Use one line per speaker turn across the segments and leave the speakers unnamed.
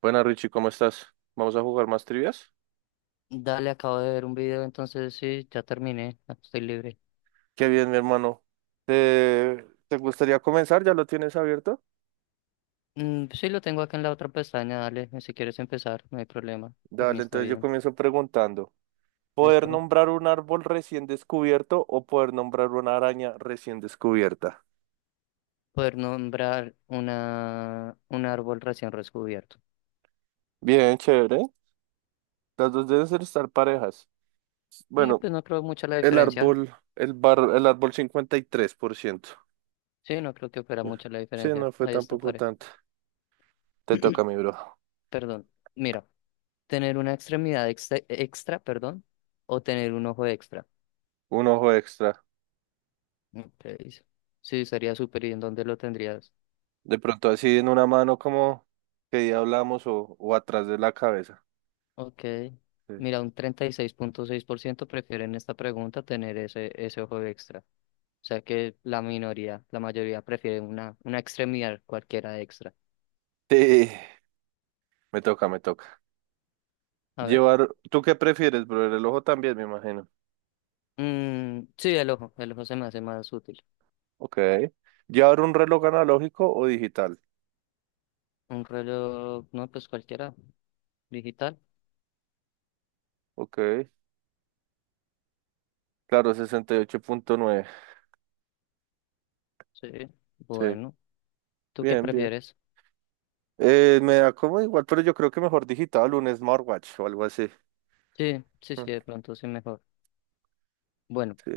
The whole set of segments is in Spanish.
Buenas, Richie, ¿cómo estás? ¿Vamos a jugar más trivias?
Dale, acabo de ver un video, entonces sí, ya terminé, ya estoy libre.
Qué bien, mi hermano. ¿Te gustaría comenzar? ¿Ya lo tienes abierto?
Mm, sí, lo tengo acá en la otra pestaña, dale, si quieres empezar, no hay problema, por mí
Dale,
está
entonces yo
bien.
comienzo preguntando. ¿Poder
Listo.
nombrar un árbol recién descubierto o poder nombrar una araña recién descubierta?
Poder nombrar un árbol recién descubierto.
Bien, chévere. Las dos deben estar parejas.
Sí,
Bueno,
pues no creo mucha la diferencia.
el árbol 53%.
Sí, no creo que fuera mucha la
Sí,
diferencia.
no fue
Ahí está,
tampoco
pare.
tanto. Te toca, mi bro.
Perdón. Mira, tener una extremidad extra, o tener un ojo extra.
Un ojo extra.
Ok, sí, sería súper. ¿Y en dónde lo tendrías?
De pronto así en una mano como que día hablamos o atrás de la cabeza.
Ok.
Sí.
Mira, un 36 punto seis por ciento prefieren en esta pregunta tener ese ojo extra. O sea que la minoría, la mayoría prefiere una extremidad cualquiera extra.
Sí, me toca, me toca.
A ver.
Llevar, ¿tú qué prefieres, bro? El reloj también, me imagino.
Mm, sí, el ojo. El ojo se me hace más útil.
Ok. ¿Llevar un reloj analógico o digital?
Un reloj, no, pues cualquiera. Digital.
Ok. Claro, 68,9.
Sí.
Sí,
Bueno. ¿Tú qué
bien, bien.
prefieres?
Me da como igual, pero yo creo que mejor digital, un smartwatch o algo así.
Sí, sí,
Mm,
sí, de pronto sí mejor. Bueno,
Sí.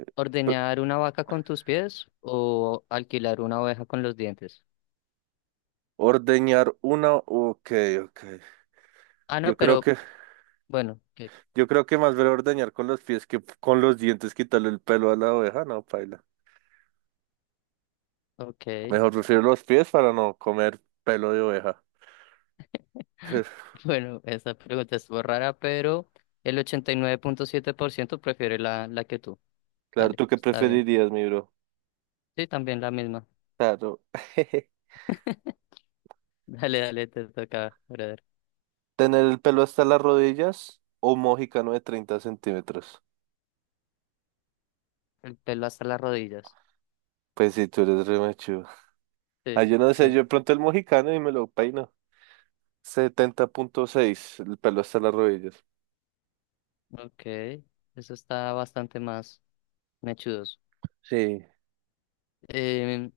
P-
¿ordeñar una vaca con tus pies o alquilar una oveja con los dientes?
Ordeñar una, ok, ok.
Ah,
Yo
no,
creo
pero
que
bueno,
Yo creo que más vale ordeñar con los pies que con los dientes quitarle el pelo a la oveja, no, paila.
ok.
Mejor prefiero los pies para no comer pelo de oveja.
Bueno, esta pregunta es rara, pero el 89.7% prefiere la que tú.
Claro,
Dale,
¿tú qué
está bien.
preferirías, mi bro?
Sí, también la misma.
Claro.
Dale, dale, te toca, brother.
¿Tener el pelo hasta las rodillas o un mojicano de 30 centímetros?
El pelo hasta las rodillas.
Pues si tú eres re machudo. Ah,
Sí,
yo no sé, yo
sí.
de pronto el mojicano y me lo peino. 70,6, el pelo hasta las rodillas.
Ok, eso está bastante más mechudos.
Sí.
Eh,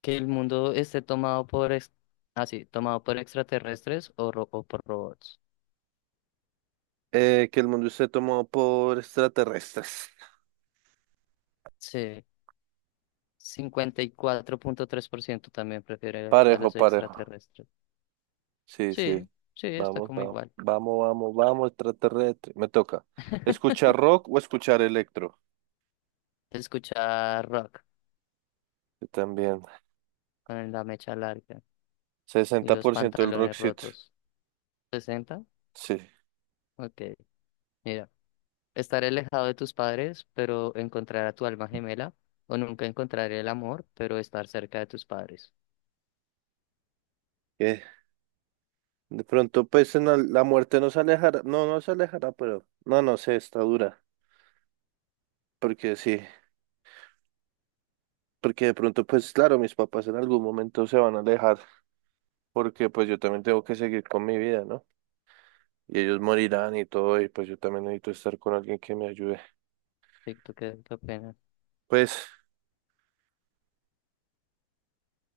que el mundo esté tomado por, ah, sí, tomado por extraterrestres o, o por robots.
Que el mundo esté tomado por extraterrestres.
Sí, 54.3% también prefiere a
Parejo,
los
parejo.
extraterrestres.
Sí, sí.
Sí, sí, está
Vamos,
como
vamos.
igual.
Vamos, vamos, vamos, extraterrestre. Me toca. ¿Escuchar rock o escuchar electro?
Se escucha rock
Yo también.
con la mecha larga y
sesenta
los
por ciento del
pantalones
rockcito.
rotos. 60.
Sí.
Ok, mira. Estaré alejado de tus padres, pero encontrar a tu alma gemela. O nunca encontraré el amor, pero estar cerca de tus padres.
Eh, De pronto, pues en la muerte nos alejará. No, no se alejará, pero no, no sé, está dura. Porque sí. Porque de pronto, pues claro, mis papás en algún momento se van a alejar. Porque pues yo también tengo que seguir con mi vida, ¿no? Y ellos morirán y todo, y pues yo también necesito estar con alguien que me ayude.
Sí, ¿tú qué opinas?
Pues.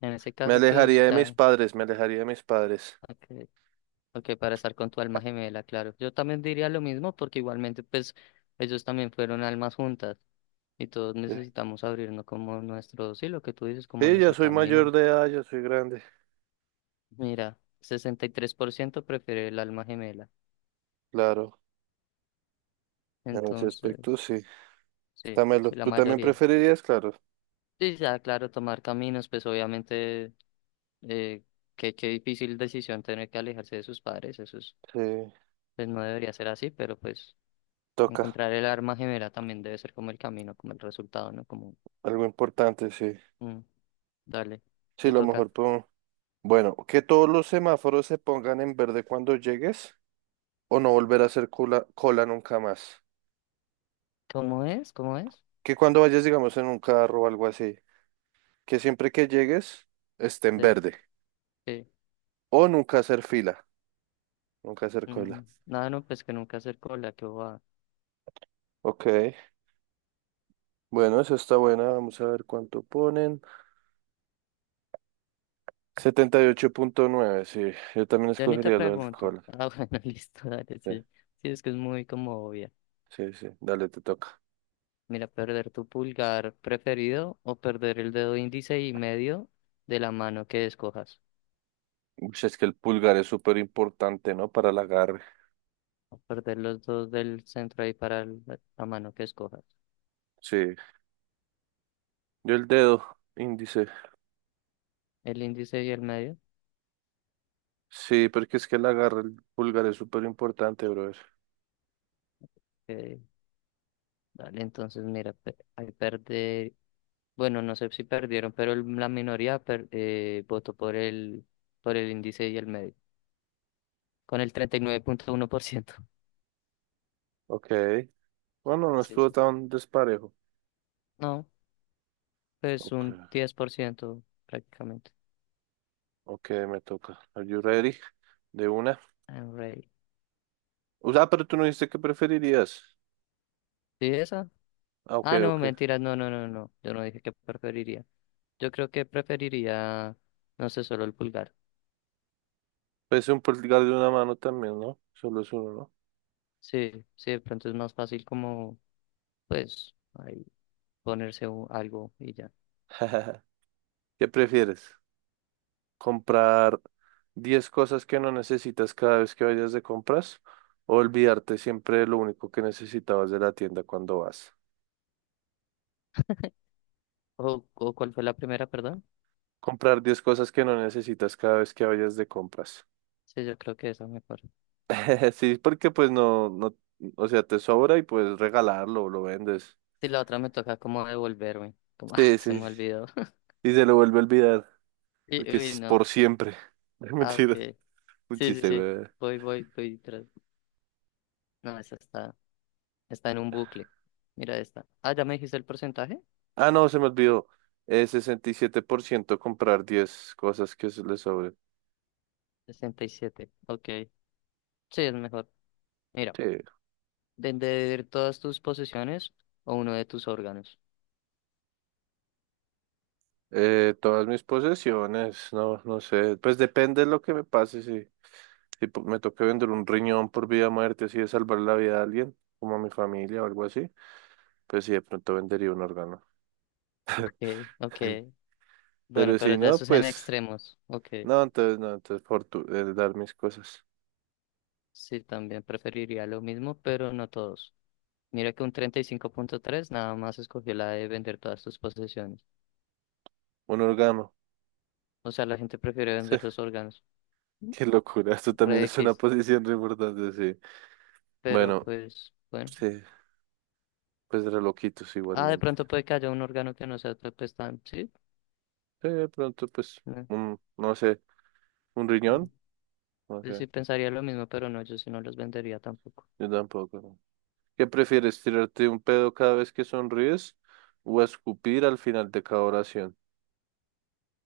En ese
Me
caso, pues
alejaría de mis
ya.
padres, me alejaría de mis padres.
Ok, ok, para estar con tu alma gemela, claro. Yo también diría lo mismo, porque igualmente, pues, ellos también fueron almas juntas. Y todos
Sí,
necesitamos abrirnos como nuestro, sí, lo que tú dices, como
sí, ya
nuestro
soy mayor
camino.
de edad, ya soy grande.
Mira, 63% prefiere el alma gemela.
Claro, en ese aspecto
Entonces,
sí.
sí,
Dámelo.
sí, la
¿Tú también
mayoría.
preferirías? Claro.
Sí, ya, claro, tomar caminos, pues obviamente, eh, qué difícil decisión tener que alejarse de sus padres, eso es,
Sí,
pues no debería ser así, pero pues
toca.
encontrar el alma gemela también debe ser como el camino, como el resultado, ¿no? Como,
Algo importante, sí.
mm, dale,
Sí,
te
lo
toca.
mejor pongo. Bueno, que todos los semáforos se pongan en verde cuando llegues o no volver a hacer cola, cola nunca más.
¿Cómo es? ¿Cómo es?
Que cuando vayas, digamos, en un carro o algo así, que siempre que llegues esté en
Sí,
verde.
sí.
O nunca hacer fila, nunca hacer cola.
Nada, no, pues que nunca hacer cola, que va.
Ok. Bueno, esa está buena. Vamos a ver cuánto ponen. 78,9. Sí. Yo también
Ya ni te
escogería lo del
pregunto.
alcohol.
Ah, bueno, listo, dale,
Sí,
sí. Sí, es que es muy como obvia.
sí, sí. Dale, te toca.
Mira, perder tu pulgar preferido o perder el dedo índice y medio de la mano que escojas.
Uy, es que el pulgar es súper importante, ¿no? Para el agarre.
O perder los dos del centro ahí para la mano que escojas.
Sí. Yo el dedo índice.
El índice y el medio.
Sí, porque es que el agarre, el pulgar es súper importante, brother.
eh, dale, entonces mira, ahí perder. Bueno, no sé si perdieron, pero la minoría votó por el índice y el medio, con el 39.1%.
Ok. Bueno, no
Sí,
estuvo
sí, sí.
tan desparejo.
No, pues
Ok,
un 10% prácticamente.
ok, me toca. Are you ready? De una.
I'm ready.
O sea, pero tú no dijiste que preferirías.
¿Sí esa?
Ah, ok,
Ah, no,
ok.
mentiras, no, no, no, no. Yo no dije que preferiría. Yo creo que preferiría, no sé, solo el pulgar.
Pues un pulgar de una mano también, ¿no? Solo es uno, ¿no?
Sí, sí, de pronto es más fácil como, pues, ahí ponerse algo y ya.
¿Qué prefieres? ¿Comprar 10 cosas que no necesitas cada vez que vayas de compras o olvidarte siempre de lo único que necesitabas de la tienda cuando vas?
¿O cuál fue la primera, perdón?
Comprar diez cosas que no necesitas cada vez que vayas de compras.
Sí, yo creo que esa mejor.
Sí, porque pues no, no, o sea, te sobra y puedes regalarlo o lo vendes.
Sí, la otra me toca como devolverme. Como, ah,
Sí,
se
sí,
me olvidó.
y se lo vuelve a olvidar porque
Uy,
es por
no.
siempre.
Ah,
Mentira,
ok.
un
Sí, sí,
chiste,
sí.
güey.
Voy, voy, voy. No, esa está. Está en un bucle. Mira esta. Ah, ya me dijiste el porcentaje.
Ah, no, se me olvidó. 67% comprar 10 cosas que se le sobren.
67. Ok. Sí, es mejor. Mira,
Sí.
vender todas tus posesiones o uno de tus órganos.
Todas mis posesiones, no, no sé. Pues depende de lo que me pase. Si, si po- Me toca vender un riñón por vida o muerte, así de salvar la vida de alguien, como a mi familia o algo así, pues sí, de pronto vendería un órgano.
Ok, ok.
Sí.
Bueno,
Pero
pero
si
ya
no,
eso es en
pues,
extremos. Ok.
no, entonces no, dar mis cosas.
Sí, también preferiría lo mismo, pero no todos. Mira que un 35.3 nada más escogió la de vender todas tus posesiones.
Un órgano.
O sea, la gente prefiere vender los órganos.
Qué locura, esto también
Re
es una
X.
posición re importante, sí.
Pero
Bueno.
pues, bueno.
Sí, pues reloquitos
Ah, de
igualmente.
pronto puede que haya un órgano que no sea pues, tan, sí.
Sí, de pronto, pues, un, no sé, un
Mm.
riñón, no
Yo
sé,
sí pensaría lo mismo, pero no, yo sí no los vendería tampoco.
yo tampoco, ¿no? ¿Qué prefieres, tirarte un pedo cada vez que sonríes o escupir al final de cada oración?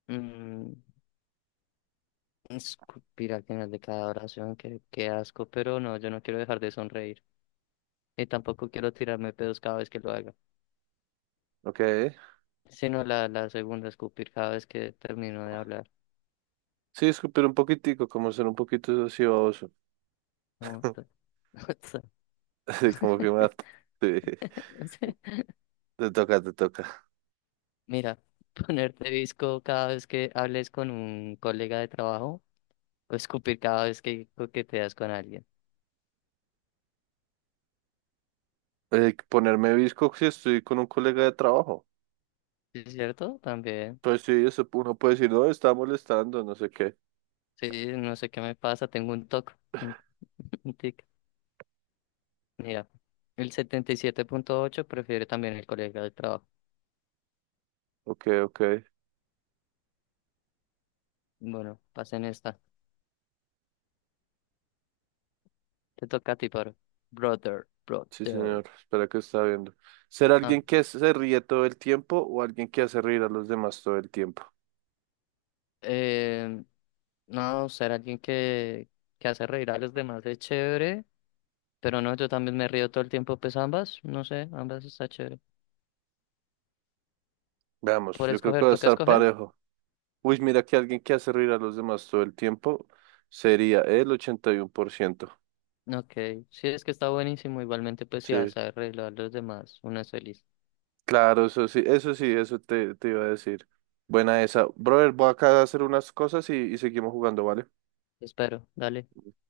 Mm, Escupir al final de cada oración, qué asco, pero no, yo no quiero dejar de sonreír. Y tampoco quiero tirarme pedos cada vez que lo haga.
Ok,
Sino la segunda, escupir cada vez que termino de hablar.
sí, escupir un poquitico, como ser un poquito así baboso,
Como-
así como que mata. Sí, te toca, te toca.
Mira, ponerte disco cada vez que hables con un colega de trabajo o escupir cada vez que coqueteas con alguien.
Ponerme visco si estoy con un colega de trabajo.
¿Sí? ¿Es cierto? También.
Pues sí, eso uno puede decir, no, está molestando, no sé qué.
Sí, no sé qué me pasa, tengo un TOC. Un un tic. Mira, el 77.8 prefiere también el colega de trabajo.
Ok, ok.
Bueno, pasen esta. Te toca a ti, paro. Brother,
Sí,
brother.
señor. Espera que está viendo. ¿Ser
Ah,
alguien que se ríe todo el tiempo o alguien que hace reír a los demás todo el tiempo?
eh, no, ser alguien que hace reír a los demás es chévere, pero no, yo también me río todo el tiempo, pues ambas, no sé, ambas está chévere.
Veamos,
Por
yo creo que
escoger,
va a
toca
estar
escoger.
parejo. Uy, mira que alguien que hace reír a los demás todo el tiempo sería el 81%.
Ok, sí, es que está buenísimo, igualmente, pues si
Sí,
hace reír a los demás, una es feliz.
claro, eso sí, eso sí, eso te iba a decir. Buena esa. Brother, voy acá a hacer unas cosas y seguimos jugando, ¿vale?
Espero, dale.